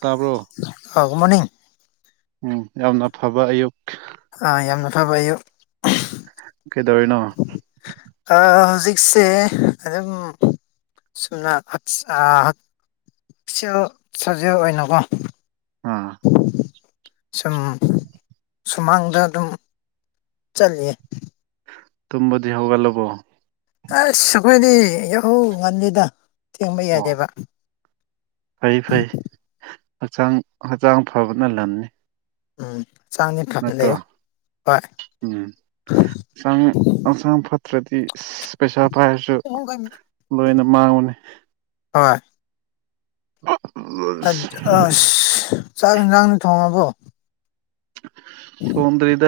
ꯇꯥꯕ꯭ꯔꯣ [unintelligible] good morning ꯎꯝ ꯌꯥꯝꯅ ꯐꯕ ꯑꯌꯨꯛ ꯑꯥ ꯌꯥꯝꯅ ꯐꯕ ꯑꯌꯨꯛ ꯀꯩꯗꯧꯔꯤꯅꯣ ꯑꯥ ꯍꯧꯖꯤꯛꯁꯦ ꯑꯗꯨꯝ [unintelligible] ꯁꯥꯖꯦꯜ ꯑꯣꯏꯅꯀꯣ ꯑꯥ [inaudible] ꯁꯨꯝ ꯁꯨꯃꯥꯡꯗ ꯑꯗꯨꯝ ꯆꯠꯂꯤꯌꯦ ꯇꯨꯝꯕꯗꯤ ꯍꯧꯒꯠꯂꯕꯣ ꯑꯁ ꯑꯩꯈꯣꯏꯗꯤ ꯌꯥꯍꯧ ꯉꯟꯂꯤꯗ ꯊꯦꯡꯕ ꯑꯣ ꯌꯥꯗꯦꯕ ꯐꯩ ꯐꯩ ꯍꯛꯆꯥꯡ ꯍꯛꯆꯥꯡ ꯐꯕꯅ ꯂꯟꯅꯤ ꯎꯝ ꯍꯛꯆꯥꯡꯗꯤ ꯐꯅꯥ ꯅꯠꯇ꯭ꯔꯣ ꯂꯩꯌꯨ ꯍꯣꯏ ꯎꯝ ꯍꯛꯆꯥꯡ ꯍꯛꯆꯥꯡ ꯐꯠꯇ꯭ꯔꯗꯤ ꯄꯩꯁꯥ ꯄꯥꯏꯔꯁꯨ ꯂꯣꯏꯅ ꯃꯥꯡꯕꯅꯦ ꯍꯣꯏ ꯑ ꯑꯁ ꯑꯁ ꯆꯥꯛ ꯑꯦꯟꯁꯥꯡ ꯊꯣꯡꯉꯕꯣ ꯊꯣꯡꯗ꯭ꯔꯤꯗ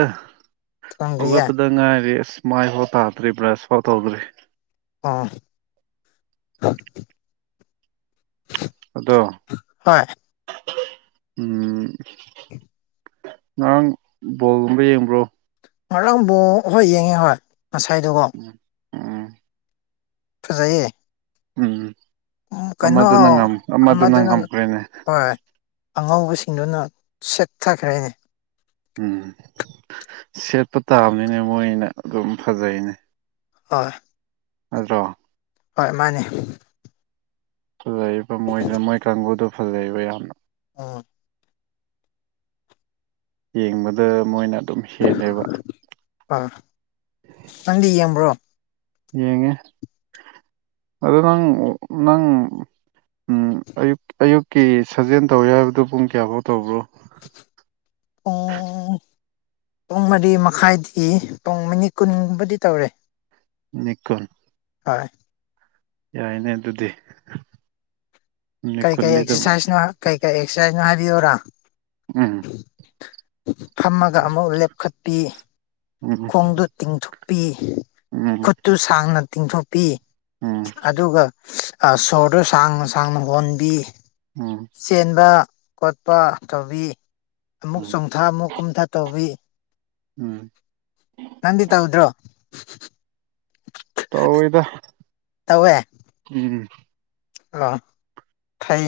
ꯊꯣꯡꯗ꯭ꯔꯤꯌꯦ ꯍꯧꯒꯠꯄꯗ ꯉꯥꯏꯔꯤ ꯃꯥꯏꯐꯥꯎ ꯇꯥꯗ꯭ꯔꯤ ꯕ꯭ꯔꯁꯐꯥꯎ ꯇꯧꯗ꯭ꯔꯤ ꯑꯣ ꯑꯗꯣ ꯍꯣꯏ ꯎꯝ ꯉꯔꯥꯡ ꯕꯣꯜꯒꯨꯝꯕ ꯌꯦꯡꯕ꯭ꯔꯣ ꯉꯔꯥꯡꯕꯣꯜ ꯍꯣꯏ ꯌꯦꯡꯉꯦ ꯍꯣꯏ ꯉꯁꯥꯏꯗꯨꯀꯣ ꯎꯝ ꯎꯝ ꯐꯖꯩꯌꯦ ꯎꯝ ꯎꯝ ꯀꯩꯅꯣ ꯑꯃꯗꯨꯅ ꯉꯝ ꯑꯃꯗꯨꯅ ꯉꯝꯈ꯭ꯔꯦꯅꯦ ꯍꯣꯏ ꯑꯉꯧꯕꯁꯤꯡꯗꯨꯅ ꯁꯦꯠꯊꯈ꯭ꯔꯦꯅꯦ ꯎꯝ ꯁꯦꯠꯄ ꯇꯥꯕꯅꯤꯅꯦ ꯃꯣꯏꯅ ꯑꯗꯨꯝ ꯐꯖꯩꯅꯦ ꯍꯣꯏ ꯑꯗꯣ ꯍꯣꯏ ꯃꯥꯅꯦ ꯐꯖꯩꯕ ꯃꯣꯏꯗꯣ ꯃꯣꯏ ꯀꯥꯡꯕꯨꯗꯨ ꯐꯖꯩꯌꯦꯕ ꯌꯥꯝꯅ ꯎꯝ ꯌꯦꯡꯕꯗ ꯃꯣꯏꯅ ꯑꯗꯨꯝ ꯍꯦꯜꯂꯦꯕ ꯑꯥ ꯅꯪꯗꯤ ꯌꯦꯡꯕ꯭ꯔꯣ ꯌꯦꯡꯉꯦ ꯑꯗꯣ ꯅꯪ ꯅꯪ ꯎꯪ ꯑꯌꯨꯛ ꯑꯌꯨꯛꯀꯤ ꯁꯥꯖꯦꯜ ꯇꯧꯋꯦ ꯍꯥꯏꯕꯗꯣ ꯄꯨꯡ ꯀꯌꯥꯐꯥꯎ ꯇꯧꯕ꯭ꯔꯣ ꯄꯨꯡ ꯎꯪ ꯄꯨꯡ ꯃꯔꯤ ꯃꯈꯥꯏꯗꯒꯤ ꯄꯨꯡ ꯃꯤꯅꯤꯠ ꯀꯨꯟꯒꯨꯝꯕꯗꯤ ꯇꯧꯔꯦ ꯃꯤꯅꯤꯠ ꯀꯨꯟ ꯑꯥꯏ ꯌꯥꯏꯅꯦ ꯑꯗꯨꯗꯤ ꯅꯤꯠ ꯀꯩ ꯀꯩ ꯀꯨꯟꯗꯤ ꯑꯗꯨꯝ ꯑꯦꯛꯁꯔꯁꯥꯏꯖꯅꯣ ꯀꯩ ꯀꯩ ꯑꯦꯛꯁꯔꯁꯥꯏꯖꯅꯣ ꯍꯥꯏꯕꯤꯌꯨꯔꯥ ꯎꯝ ꯐꯝꯃꯒ ꯑꯃꯨꯛ ꯂꯦꯞꯈꯠꯄꯤ ꯈꯣꯡꯗꯨ ꯇꯤꯡꯊꯣꯛꯄꯤ ꯎꯪ ꯇꯨ ꯁꯥꯡꯅ ꯇꯤꯡꯊꯣꯛꯄꯤ ꯑꯗꯨꯒ ꯑꯥ ꯁꯣꯔꯗꯣ ꯁꯥꯡꯅ ꯁꯥꯡꯅ ꯍꯣꯟꯕꯤ ꯎꯪ ꯆꯦꯟꯕ- ꯈꯣꯠꯄ ꯇꯧꯕꯤ ꯑꯃꯨꯛ ꯎꯝ ꯆꯣꯡꯊꯥ ꯑꯃꯨꯛ ꯀꯨꯝꯊꯥ ꯇꯧꯕꯤ ꯎꯝ ꯅꯪꯗꯤ ꯇꯧꯗ꯭ꯔꯣ ꯇꯧꯏꯗ ꯇꯧꯌꯦ ꯀꯤꯔꯤ ꯑꯥ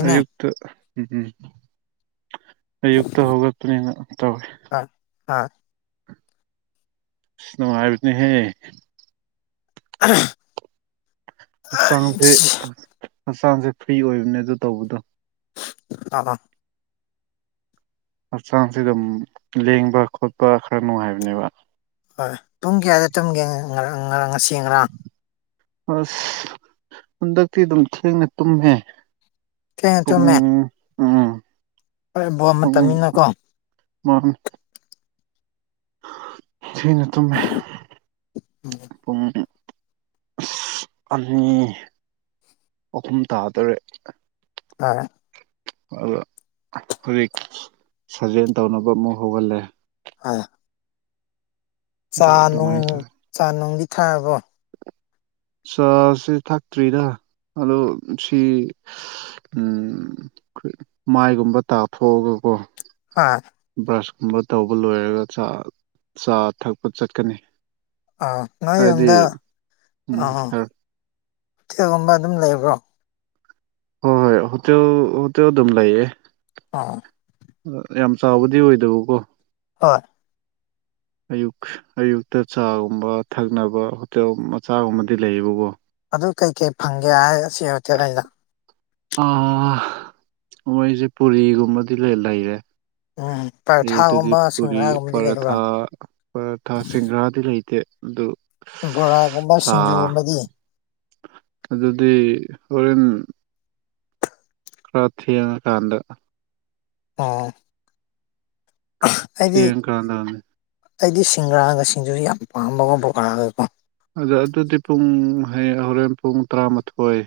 ꯑꯌꯨꯛꯇ ꯎꯪꯎꯝ ꯑꯌꯨꯛꯇ ꯍꯧꯒꯠꯄꯅꯦꯅ ꯇꯧꯋꯤ ꯑꯥ ꯑꯥ ꯏꯁ ꯅꯨꯡꯉꯥꯏꯕꯅꯦꯍꯦ INAUDIBLE ꯍꯛꯆꯥꯡꯖꯦ ꯐ꯭ꯔꯤ ꯑꯣꯏꯕꯅꯦ ꯑꯗꯨ ꯇꯧꯕꯗꯣ ꯑꯥꯑꯥ ꯍꯛꯆꯥꯡꯁꯤꯗ ꯃꯝ ꯂꯦꯡꯕ-ꯈꯣꯠꯄ ꯈꯔ ꯅꯨꯡꯉꯥꯏꯕꯅꯦꯕ ꯍꯣꯏ ꯄꯨꯡ ꯀꯌꯥꯗ ꯇꯝꯒꯦ ꯉꯥ ꯉꯥ ꯉꯔꯥꯡ ꯉꯁꯤ ꯉꯔꯥꯡ ꯑꯥꯁ ꯍꯟꯗꯛꯇꯤ ꯑꯗꯨꯝ ꯊꯦꯡꯅ ꯇꯨꯝꯃꯤꯅꯦ ꯊꯦꯡꯅ ꯄꯨꯡ ꯇꯨꯝꯃꯦ ꯎꯪ ꯍꯣꯏ ꯋꯥꯕ ꯃꯇꯝꯅꯤꯅ ꯀꯣ ꯋꯥꯕꯅꯤ ꯊꯦꯡꯅꯇꯨꯝꯃꯦ ꯎꯝ ꯄꯨꯡ ꯑꯥꯁ ꯑꯅꯤ ꯑꯍꯨꯝ ꯇꯥꯗꯧꯔꯦ ꯇꯥꯔꯦ ꯑꯗꯣ ꯍꯧꯖꯤꯛ ꯁꯥꯖꯦꯟ ꯇꯧꯅꯕ ꯑꯃꯨꯛ ꯍꯧꯒꯠꯂꯦ ꯑꯥ ꯑꯗꯨ ꯆꯥꯅꯨꯡ ꯑꯗꯨꯃꯥꯏꯅ ꯇꯧꯋꯦ ꯆꯥ ꯅꯨꯡꯗꯤ ꯊꯛꯑꯕꯣ ꯆꯥꯁꯤ ꯊꯛꯇ꯭ꯔꯤꯗ ꯑꯗꯣ ꯁꯤ ꯏꯁ ꯎꯪ ꯎꯪ ꯃꯥꯏꯒꯨꯝꯕ ꯇꯥꯊꯣꯛꯑꯒꯀꯣ ꯍꯥꯑ ꯕ꯭ꯔꯁꯀꯨꯝꯕ ꯇꯧꯕ ꯂꯣꯏꯔꯒ ꯆꯥ ꯆꯥ ꯊꯛꯄ ꯆꯠꯀꯅꯤ ꯑꯥ ꯉꯥꯏ ꯍꯥꯏꯗꯤ ꯌꯨꯝꯗ ꯎꯝ ꯑꯥ ꯍꯣꯏ ꯍꯣꯇꯦꯜꯒꯨꯝꯕ ꯑꯗꯨꯝ ꯂꯩꯕ꯭ꯔꯣ ꯍꯣꯏ ꯍꯣꯏ ꯍꯣꯇꯦꯜ ꯍꯣꯇꯦꯜ ꯑꯗꯨꯝ ꯂꯩꯌꯦ [unintelligible] ꯌꯥꯝ ꯆꯥꯎꯕꯗꯤ ꯑꯣꯏꯗꯕ ꯀꯣ ꯑꯣꯏ [inaudible] ꯑꯌꯨꯛ ꯑꯌꯨꯛꯇ ꯆꯥꯒꯨꯝꯕ ꯊꯛꯅꯕ ꯍꯣꯇꯦꯜ ꯃꯆꯥꯒꯨꯝꯕꯗꯤ ꯂꯩꯌꯦꯕꯀꯣ ꯑꯗꯨ ꯀꯩꯀꯩ ꯐꯪꯒꯦ ꯍꯥꯏ ꯁꯤ ꯍꯣꯇꯦꯜ ꯑꯩꯗ ꯑ ꯃꯣꯏꯖꯦ ꯄꯨꯔꯤꯒꯨꯝꯕꯗꯤ ꯂꯩ ꯂꯩꯌꯦ ꯎꯝ ꯑꯌꯨꯛꯇꯗꯤ ꯄꯔꯊꯥꯒꯨꯝꯕ ꯄꯨꯔꯤ ꯁꯤꯡꯒ꯭ꯔꯥꯒꯨꯝꯕꯗꯤ ꯂꯩꯕ꯭ꯔꯣ ꯄꯔꯥꯊꯥ ꯄꯔꯥꯊꯥ ꯁꯤꯡꯒ꯭ꯔꯥꯗꯤ ꯂꯩꯇꯦ ꯑꯗꯨ ꯕꯣꯔꯥꯒꯨꯝꯕ ꯆꯥ ꯁꯤꯡꯖꯨꯒꯨꯝꯕꯗꯤ ꯑꯗꯨꯗꯤ ꯍꯣꯔꯦꯟ ꯈꯔ ꯊꯦꯡꯉꯀꯥꯟꯗ ꯑꯣ ꯑꯩꯗꯤ ꯊꯦꯡꯉꯀꯥꯟꯗ ꯑꯩꯗꯤ ꯁꯤꯡꯒ꯭ꯔꯥꯒ ꯁꯤꯡꯖꯨꯖꯦ ꯌꯥꯝ ꯄꯥꯝꯕꯒꯨꯝꯕ ꯑꯣꯏꯔꯛꯑꯒꯦꯀꯣ ꯑꯗ ꯑꯗꯨꯗꯤ ꯄꯨꯡ ꯍꯌꯦꯡ ꯍꯣꯔꯦꯟ ꯄꯨꯡ ꯇꯔꯥꯃꯥꯊꯣꯏ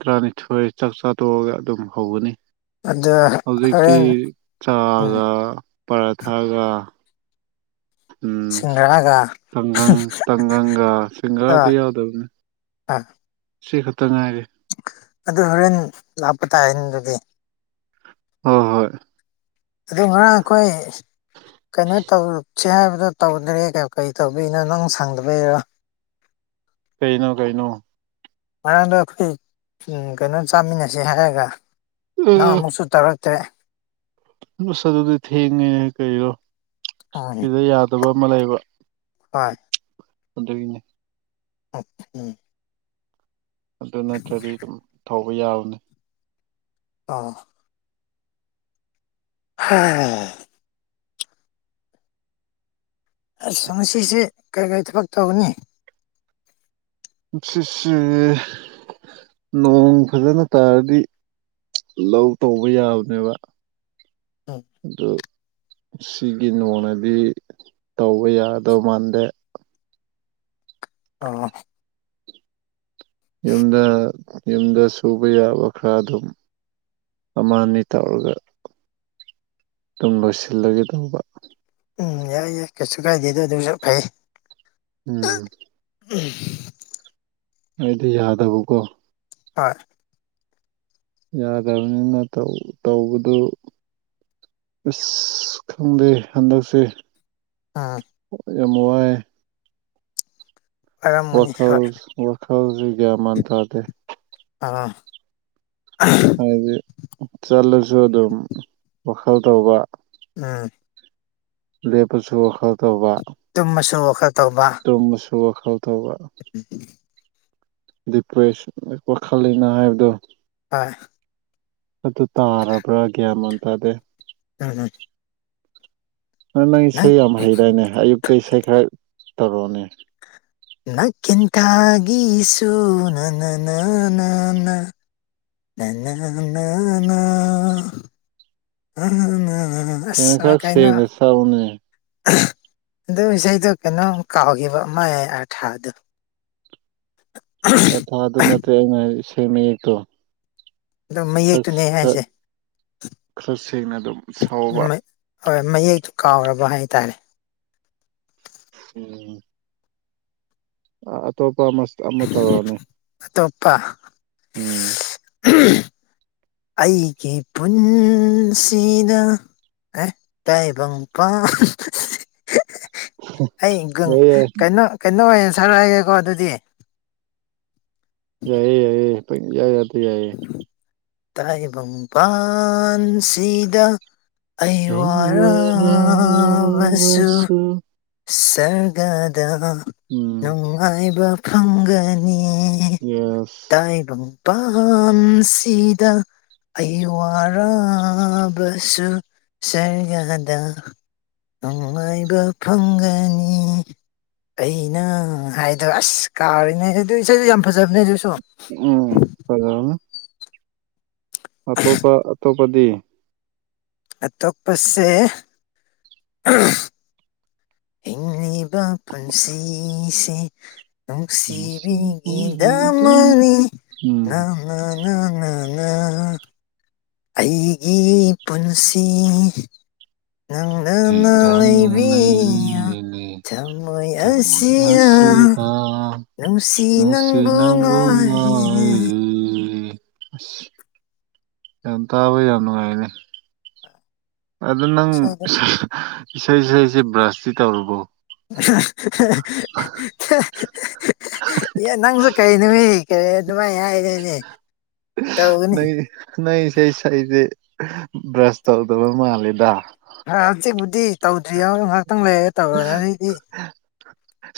ꯇꯔꯥꯅꯤꯊꯣꯏ ꯆꯥꯛ ꯆꯥ ꯇꯣꯛꯑꯒ ꯑꯗꯨꯝ ꯍꯧꯒꯅꯤ ꯑꯗ ꯍꯧꯖꯤꯛꯇꯤ ꯍꯣꯔꯦꯟ ꯆꯥꯒ ꯄꯔꯥꯊꯥꯒ ꯎꯝ ꯁꯤꯡꯒ꯭ꯔꯥꯒ ꯇꯪꯒꯪ ꯇꯪꯒꯪꯒ ꯁꯤꯡꯒꯔꯥꯗꯤ ꯑ ꯌꯥꯎꯗꯕꯅꯤ ꯑ ꯁꯤ ꯈꯛꯇ ꯉꯥꯏꯔꯦ ꯑꯗꯨ ꯍꯣꯔꯦꯟ ꯂꯥꯛꯄ ꯇꯥꯏꯟ ꯑꯗꯨꯗꯤ ꯍꯣ ꯍꯣꯏ ꯑꯗꯨ ꯉꯔꯥꯡ ꯑꯩꯈꯣꯏ ꯀꯩꯅꯣ ꯇꯧ ꯁꯤ ꯍꯥꯏꯕꯗꯣ ꯇꯧꯗꯔꯦ ꯀꯩꯌꯣ ꯀꯩ ꯇꯧꯗꯣꯏꯅꯣ ꯅꯪ ꯁꯪꯗꯕꯩꯔꯥ ꯀꯩꯅꯣ ꯀꯩꯅꯣ ꯉꯔꯥꯡꯗꯣ ꯑꯩꯈꯣꯏ ꯎꯝ ꯀꯩꯅꯣ ꯆꯥꯃꯤꯟꯅꯁꯤ ꯍꯥꯏꯔꯒ ꯅꯪ ꯑꯃꯨꯛꯁꯨ ꯇꯧꯔꯛ ꯇꯦ ꯎꯁ ꯑꯗꯨꯗꯤ ꯊꯦꯡꯉꯦ ꯀꯔꯤꯔꯣ ꯎꯝ ꯁꯤꯗ ꯌꯥꯗꯕ ꯑꯃ ꯂꯩꯕ ꯍꯣꯏ ꯑꯗꯨꯒꯤꯅꯦ [unintelligible] ꯎꯝ ꯑꯗꯨ ꯅꯠꯇ꯭ꯔꯗꯤ ꯑꯗꯨꯝ ꯊꯧꯕ ꯌꯥꯕꯅꯤ ꯑ ꯍꯥ ꯑꯁ ꯉꯁꯤꯁꯤ ꯀꯔꯤ ꯀꯔꯤ ꯊꯕꯛ ꯇꯧꯒꯅꯤ ꯉꯁꯤꯁꯤ ꯅꯣꯡ ꯐꯖꯅ ꯇꯥꯔꯗꯤ ꯂꯧ ꯇꯧꯕ ꯌꯥꯕꯅꯦꯕ ꯎꯝ ꯑꯗꯨ ꯁꯤꯒꯤ ꯅꯣꯡꯅꯗꯤ ꯇꯧꯕ ꯌꯥꯗꯧ ꯃꯥꯟꯗꯦ ꯑ ꯌꯨꯝꯗ ꯌꯨꯝꯗ ꯁꯨꯕ ꯌꯥꯕ ꯈꯔ ꯑꯗꯨꯝ ꯑꯃ ꯑꯅꯤ ꯇꯧꯔꯒ ꯑꯗꯨꯝ ꯂꯣꯏꯁꯤꯜꯂꯒꯦ ꯇꯧꯕ ꯎꯝ ꯌꯥꯏ ꯌꯥꯏ ꯀꯩꯁꯨ ꯀꯥꯏꯗꯦꯗ ꯑꯗꯨꯖꯨ ꯐꯩ ꯎꯝ ꯎꯝ ꯑꯩꯗꯤ ꯌꯥꯗꯕꯀꯣ꯫ ꯍꯣꯏ ꯌꯥꯗꯕꯅꯤꯅ ꯇꯧ ꯇꯧꯕꯗꯨ ꯑꯁ ꯈꯪꯗꯦ ꯍꯟꯗꯛꯁꯦ ꯑꯥ ꯌꯥꯝ ꯋꯥꯏ ꯑꯣꯏꯔꯝꯒꯅꯤ ꯍꯣꯏ ꯋꯥꯈꯜꯁ ꯋꯥꯈꯜꯖꯤ ꯒ꯭ꯌꯥꯃꯥꯟ ꯇꯥꯗꯦ ꯑꯥ ꯍꯥꯏꯗꯤ ꯆꯠꯂꯖꯨ ꯑꯗꯨꯝ ꯋꯥꯈꯜ ꯇꯧꯕ ꯎꯝ ꯂꯦꯞꯄꯁꯨ ꯋꯥꯈꯜ ꯇꯧꯕ ꯇꯨꯝꯃꯁꯨ ꯋꯥꯈꯜ ꯇꯧꯕ ꯇꯨꯝꯃꯁꯨ ꯋꯥꯈꯜ ꯇꯧꯕ ꯎꯝ ꯎꯝ ꯗꯤꯄ꯭ꯔꯦꯁ ꯋꯥꯈꯜ ꯂꯩꯅꯥ ꯍꯥꯏꯕꯗꯣ ꯍꯣꯏ ꯑꯗꯨ ꯇꯥꯔꯕ꯭ꯔꯥ ꯒ꯭ꯌꯥꯟ ꯃꯥꯟ ꯇꯥꯗꯦ ꯎꯝ ꯍꯝ ꯅꯪ ꯅꯪ ꯏꯁꯩ ꯌꯥꯝ ꯍꯩꯗꯥꯏꯅꯦ ꯑꯌꯨꯛꯇ ꯏꯁꯩ ꯈꯔ ꯇꯧꯔꯛꯑꯣꯅꯦ꯫ ꯅꯥꯀꯦꯟꯊꯥꯒꯤꯁꯨ ꯅꯥ ꯅꯥ ꯅꯥ ꯅꯥ ꯅꯥ ꯅꯥ ꯅꯥ ꯅꯥ ꯑꯥ ꯅꯥ ꯀꯩꯅꯣ ꯈꯔ ꯁꯦꯡꯅ ꯁꯛꯎꯅꯦ ꯫ ꯑꯗꯨ ꯏꯁꯩꯗꯣ ꯀꯩꯅꯣꯝ ꯀꯥꯎꯈꯤꯕ ꯃꯥꯏ ꯑꯥꯔꯊꯥꯗꯣ꯫ ꯑꯔꯊꯥꯗꯣ ꯅꯠꯇꯦ ꯑꯩꯅ ꯍꯥꯏ ꯏꯁꯩ ꯃꯌꯦꯛꯇꯣ꯫ ꯑꯗꯣ ꯈꯔ ꯃꯌꯦꯛꯇꯨꯅꯦ ꯑꯩ ꯈꯔ ꯍꯥꯏꯁꯦ ꯈꯔ ꯁꯦꯡꯅ ꯑꯗꯨꯝ ꯁꯛꯎꯕ ꯃꯥ ꯍꯣꯏ ꯃꯌꯦꯛꯇꯨ ꯀꯥꯎꯔꯕ ꯍꯥꯏꯇꯥꯔꯦ꯫ ꯎꯝ ꯑꯥ ꯑꯇꯣꯞꯄ ꯑꯃ ꯑꯃ ꯇꯧꯔꯛꯑꯣꯅꯦ ꯑꯇꯣꯞꯄ ꯎꯝ [inaudible] ꯑꯩꯒꯤ ꯄꯨꯟꯁꯤꯗ ꯑꯦ ꯇꯥꯏꯕꯪꯄꯥꯟ ꯑꯩ ꯒꯨꯡ ꯌꯥꯏꯌꯦ ꯀꯩꯅꯣ ꯀꯩꯅꯣ ꯑꯣꯏ ꯁꯛꯂꯛꯑꯒꯦꯀꯣ ꯗꯨꯗꯤ ꯌꯥꯏꯌꯦ ꯌꯥꯏꯌꯦ ꯄꯪꯌꯥꯗꯥ ꯌꯥꯏꯌꯦ ꯇꯥꯏꯕꯝ ꯄꯥꯟꯁꯤꯗ ꯑꯩ ꯋꯥꯔꯥꯕꯁꯨ ꯁꯔꯒꯗ ꯎꯝ ꯅꯨꯡꯉꯥꯏꯕ ꯐꯪꯒꯅꯤ ꯅꯤ ꯌꯦꯁ ꯇꯥꯏꯕꯡꯄꯥꯟꯁꯤ ꯗ ꯑꯩ ꯋꯥꯔꯕꯁꯨ ꯁꯔꯒꯗ ꯅꯨꯡꯉꯥꯏꯕ ꯐꯪꯒꯅꯤ ꯑꯩꯅ ꯍꯥꯏꯗꯣ ꯑꯁ ꯀꯥꯎꯔꯤꯅꯦ ꯑꯗꯨ ꯏꯁꯩꯗꯨ ꯌꯥꯝ ꯐꯖꯕꯅꯦ ꯗꯨꯁꯨ꯫ ꯎꯝ ꯐꯖꯕꯅꯦ ꯑꯇꯣꯞꯄ ꯑꯇꯣꯞꯄꯗꯤ ꯑꯇꯣꯞꯄꯁꯦ ꯍꯤꯡꯂꯤꯕ ꯄꯨꯟꯁꯤꯁꯦ ꯎꯝ ꯅꯨꯡꯁꯤꯕꯤꯒꯤꯗꯃꯅꯤ ꯅ ꯅ-ꯅ-ꯅ-ꯅ ꯑꯩꯒꯤ ꯄꯨꯟꯁꯤ ꯅꯪꯅ [unintelligible] ꯂꯩꯕꯤꯌꯨ ꯂꯩꯔꯤꯌꯦꯅꯦ ꯊꯝꯃꯣꯏ ꯊꯥꯃꯣꯏ ꯑꯁꯤꯅ ꯑꯁꯤꯗ ꯅꯨꯡꯁꯤ ꯅꯨꯡꯁꯤ ꯅꯪꯕꯨ ꯉꯥꯏ ꯉꯥꯏꯔꯤꯌꯦ ꯑꯁ ꯌꯥꯝ ꯇꯥꯕ ꯌꯥꯝ ꯅꯨꯡꯉꯥꯏꯅꯦ ꯑꯗꯣ ꯅꯪ ꯏꯁꯩ ꯁꯛꯏꯁꯦ ꯕ꯭ꯔꯁꯇꯤ ꯇꯧꯔꯕꯣ ꯑꯦ ꯅꯪꯁꯨ ꯀꯩꯅꯣꯍꯦ ꯌꯥꯔꯦ ꯑꯗꯨꯃꯥꯏ ꯍꯥꯏ ꯅꯪꯒꯤꯗꯤ ꯅꯪ ꯏꯁꯩ ꯁꯛꯏꯁꯦ ꯕ꯭ꯔꯁ ꯇꯧꯗꯕ ꯃꯥꯜꯂꯦꯗ ꯑ ꯍꯧꯖꯤꯛꯄꯨꯗꯤ ꯇꯧꯗ꯭ꯔꯤ ꯌꯥꯎ ꯉꯍꯥꯛꯇꯪ ꯂꯩꯔꯒ ꯇꯧꯔꯒꯅꯤ ꯗꯤ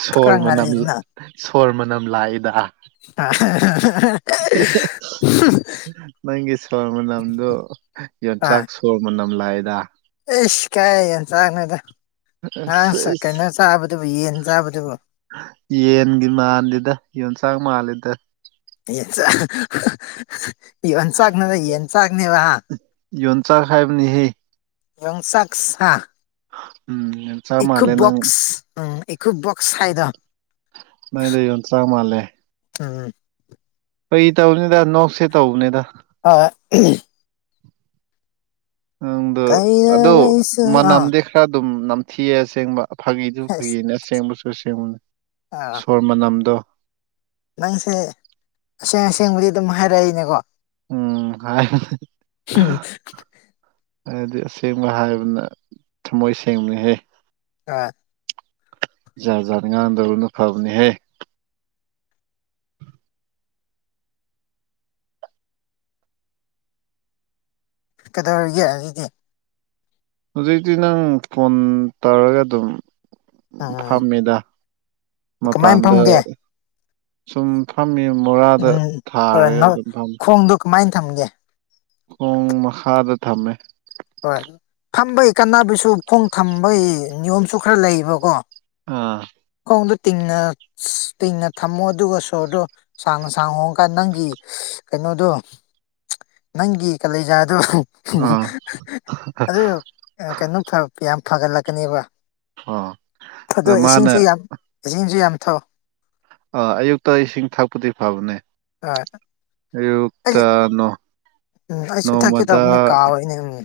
ꯁꯣꯔ ꯃꯅꯝ ꯁꯣꯔ ꯃꯅꯝ ꯂꯥꯛꯏꯗ [unintelligible] ꯅꯪꯒꯤ ꯁꯣꯔ ꯃꯅꯝꯗꯨ ꯍꯣꯏ ꯌꯣꯟꯆꯥꯛ ꯁꯣꯔ ꯃꯅꯝ ꯂꯥꯛꯑꯦꯗ꯫ ꯑꯩꯁ ꯀꯥꯏꯗꯩ ꯌꯣꯟꯆꯥꯛꯅꯣꯗ ꯉꯔꯥꯡ ꯑꯁ ꯁ ꯑꯁ ꯀꯩꯅꯣ ꯆꯥꯕꯗꯨꯕꯨ ꯌꯦꯟ ꯆꯥꯕꯗꯨꯕꯨ ꯌꯦꯟꯒꯤ ꯃꯥꯟꯗꯦꯗ ꯌꯣꯟꯆꯥꯛ ꯃꯥꯜꯂꯦꯗ꯫ ꯌꯦꯟꯆꯥꯛ ꯌꯣꯟꯆꯥꯛ ꯅꯠꯇꯦ ꯌꯦꯟꯆꯥꯛ ꯅꯦꯕ ꯌꯣꯟꯆꯥꯛ ꯍꯥꯏꯕꯅꯤꯍꯦ ꯌꯣꯡꯆꯥꯛꯁ ꯍꯥ ꯎꯝ [unintelligible] ꯅꯪ ꯏꯀꯨꯕꯣꯛꯁ ꯎꯝ ꯏꯀꯨꯕꯣꯛꯁ ꯍꯥꯏꯗꯣ ꯅꯣꯏꯗꯣ ꯌꯣꯟꯆꯥꯛ ꯎꯝ ꯐꯒꯤ ꯇꯧꯅꯤꯗ ꯅꯣꯛꯁꯦ ꯇꯧꯕꯅꯤꯗ꯫ ꯍꯣꯏ [unintelligible] ꯅꯪꯗꯣ ꯑꯗꯣ ꯀꯩꯗꯧꯉꯩꯁꯨ ꯑꯥ ꯃꯅꯝꯗꯤ ꯈꯔ ꯑꯗꯨꯝ ꯅꯝꯊꯤꯌꯦ ꯑꯁꯦꯡꯕ ꯐꯥꯒꯤꯖꯨ ꯑꯁ ꯐꯥꯒꯤꯅꯦ ꯑꯁꯦꯡꯕꯁꯨ ꯑꯁꯦꯡꯕꯅꯤ ꯑꯥ ꯁꯣꯔ ꯃꯅꯝꯗꯣ ꯅꯪꯁꯦ ꯑꯁꯦꯡ ꯑꯁꯦꯡꯕꯗꯤ ꯑꯗꯨꯝ ꯍꯥꯏꯔꯛꯏꯅꯦꯀꯣ꯫ ꯎꯝ ꯍꯥꯏꯕꯅꯦ ꯍꯨꯝ ꯍꯥꯏꯗꯤ ꯑꯁꯦꯡꯕ ꯍꯥꯏꯕꯅ ꯊꯃꯣꯏ ꯁꯦꯡꯕꯅꯤꯍꯦ꯫ ꯑ ꯖꯥꯠ ꯖꯥꯠ ꯉꯥꯡꯗꯕꯅ ꯐꯕꯅꯦꯍꯦ꯫ ꯀꯩꯗꯧꯔꯤꯒꯦ ꯑꯗꯨꯗꯤ ꯍꯧꯖꯤꯛꯇꯤ ꯅꯪ ꯐꯣꯟ ꯇꯧꯔꯒ ꯑꯗꯨꯝ ꯎꯝ ꯐꯝꯃꯤꯗ ꯀꯃꯥꯏꯅ ꯃꯄꯥꯟꯗ ꯐꯝꯒꯦ ꯁꯨꯝ ꯐꯝꯃꯤ ꯃꯣꯔꯥꯗ ꯎꯝ ꯑꯥ, ꯊꯥꯔꯒ ꯅ- ꯑꯗꯨꯝ ꯐꯝꯃꯤ ꯈꯣꯡꯗꯣ ꯀꯃꯥꯏꯅ ꯊꯝꯒꯦ ꯄꯨꯡ ꯃꯈꯥꯗ ꯊꯝꯃꯦ ꯍꯣꯏ ꯐꯝꯕꯒꯤ ꯀꯥꯟꯅꯕꯁꯨ ꯈꯣꯡ ꯊꯝꯕꯒꯤ ꯅꯤꯌꯣꯝꯁꯨ ꯈꯔ ꯂꯩꯕꯀꯣ ꯑꯥ ꯈꯣꯡꯗꯣ ꯇꯤꯡꯅ ꯇꯤꯡꯅ ꯊꯝꯃꯣ ꯑꯗꯨꯒ ꯁꯣꯔꯗꯣ ꯁꯥꯡꯅ ꯁꯥꯡ ꯍꯣꯡꯀꯠ ꯅꯪꯒꯤ ꯀꯩꯅꯣꯗꯣ ꯅꯪꯒꯤ ꯀꯂꯦꯖꯥꯗꯣ ꯑꯥ ꯑꯗꯨ ꯑ ꯀꯩꯅꯣꯝ ꯇꯧꯔꯛꯄ ꯌꯥꯝ ꯐꯒꯠꯂꯥꯛ ꯀꯅꯦꯕ ꯑꯥ ꯑꯗ ꯊꯥꯗꯣꯏ ꯃꯥꯅ ꯏꯁꯤꯡꯁꯤ ꯌꯥꯝ ꯏꯁꯤꯡꯁꯨ ꯌꯥꯝ ꯊꯛꯑꯣ ꯑꯥ ꯑꯌꯨꯛꯇ ꯏꯁꯤꯡ ꯊꯛꯄꯗꯤ ꯐꯕꯅꯦ ꯍꯣꯏ ꯑꯩ ꯑꯌꯨꯛꯇ ꯅꯣ ꯑꯩꯁꯨ ꯊꯛꯀꯦ ꯇꯧꯕꯥꯅꯦ ꯅꯣꯡꯃꯗ ꯀꯥꯎꯋꯤꯅꯦ ꯅꯪꯗꯤ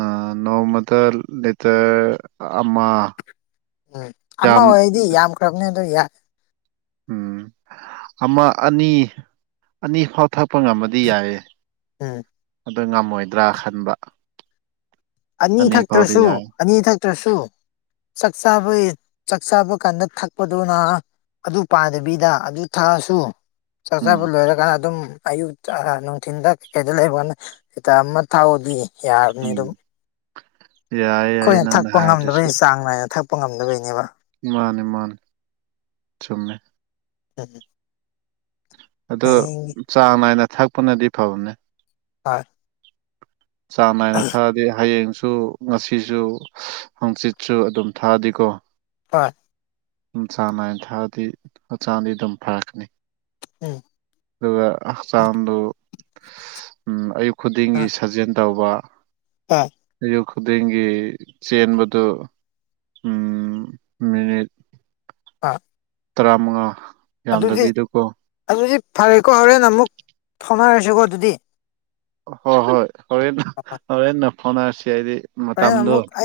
ꯑ ꯅꯣꯡꯃꯗ ꯂꯤꯇꯔ ꯑꯃꯥ ꯎꯝ ꯑꯃ ꯑꯣꯏꯔꯗꯤ ꯌꯥꯝꯈ꯭ꯔꯕꯅꯤ ꯑꯗꯨ ꯌ ꯎꯝ ꯑꯃ ꯑꯅꯤ ꯑꯅꯤ ꯐꯥꯎ ꯊꯛꯄ ꯉꯝꯃꯗꯤ ꯌꯥꯏꯌꯦ ꯎꯝ ꯑꯗꯨ ꯉꯝꯃꯣꯏꯗ꯭ꯔꯥ ꯈꯟꯕ ꯑꯅꯤ ꯐꯥꯎꯗꯤ ꯊꯛꯇ꯭ꯔꯁꯨ, ꯌꯥꯏ ꯑꯅꯤ ꯊꯛꯇ꯭ꯔꯁꯨ ꯆꯥꯛ ꯆꯥꯕꯩ ꯆꯥꯛ ꯆꯥꯕ ꯀꯥꯟꯗ ꯊꯛꯄꯗꯨꯅꯥ ꯑꯗꯨ ꯄꯥꯗꯕꯤꯗ ꯑꯗꯨ ꯊꯥꯑꯁꯨ ꯆꯥꯛ ꯆꯥꯕ ꯎꯝ ꯂꯣꯏꯔꯀꯥꯟꯗ ꯑꯗꯨꯝ ꯑꯌꯨꯛꯇ ꯅꯨꯡꯊꯤꯟꯗ ꯀꯩꯀꯩꯗ ꯂꯩꯕꯋꯥꯏꯅꯦ ꯂꯤꯇꯔ ꯑꯃ ꯊꯥꯎꯑꯣꯗꯤ ꯌꯥꯔꯕꯥꯅꯤ ꯑꯗꯨꯝ [inaudible] ꯌꯥꯏ ꯈꯣꯏꯅꯥ ꯅꯪꯅ ꯊꯛꯄ ꯍꯥꯏꯗꯨꯁꯨ ꯉꯝꯗꯕꯩ ꯆꯥꯡ ꯅꯥꯏꯅ ꯊꯛꯄꯥ ꯉꯝꯗꯕꯩꯅꯦꯕ ꯃꯥꯅꯦ ꯃꯥꯅꯦ ꯆꯨꯝꯃꯦ [unintelligible] ꯑꯗꯨ ꯍꯌꯦꯡꯒꯤ ꯆꯥꯡ ꯅꯥꯏꯅ ꯊꯛꯄꯅꯗꯤ ꯐꯕꯅꯦ꯫ ꯍꯣꯏ ꯆꯥꯡ ꯅꯥꯏꯅ ꯊꯛꯑꯥꯗꯤ ꯍꯌꯦꯡꯁꯨ ꯉꯁꯤꯁꯨ ꯍꯪꯆꯤꯠꯁꯨ ꯑꯗꯨꯝ ꯊꯛꯑꯗꯤꯀꯣ ꯍꯣꯏ ꯆꯥꯡ ꯅꯥꯏꯅ ꯊꯛꯑꯗꯤ ꯍꯛꯆꯥꯡꯗꯤ ꯑꯗꯨꯝ ꯐꯔꯛꯀꯅꯤ꯫ ꯎꯝ ꯑꯗꯨꯒ ꯍꯛꯆꯥꯡꯗꯨ ꯎꯝ ꯑꯌꯨꯛ ꯈꯨꯗꯤꯡꯒꯤ ꯁꯥꯖꯦꯜ ꯇꯧꯕꯥ ꯄꯥ ꯑꯌꯨꯛꯈꯨꯗꯤꯡꯒꯤ ꯆꯦꯟꯕꯗꯨ ꯎꯝ ꯃꯤꯅꯤꯠ ꯑꯥ ꯇꯔꯥꯃꯉꯥ ꯑꯗꯨꯗꯤ, ꯌꯥꯝꯗꯕꯤꯗꯀꯣ ꯑꯗꯨꯗꯤ ꯐꯔꯦꯀꯣ ꯍꯣꯔꯦꯟ ꯑꯃꯨꯛ ꯐꯥꯎꯅꯔꯁꯤꯀꯣ ꯑꯗꯨꯗꯤ ꯍꯣ ꯍꯣꯏ ꯍꯣꯔꯦꯟ [unintelligible] ꯍꯣꯔꯦꯟꯅ ꯐꯥꯎꯅꯔꯁꯦ ꯍꯥꯢꯗꯤ ꯍꯣꯔꯦꯟ ꯑꯃꯨꯛ ꯑꯩ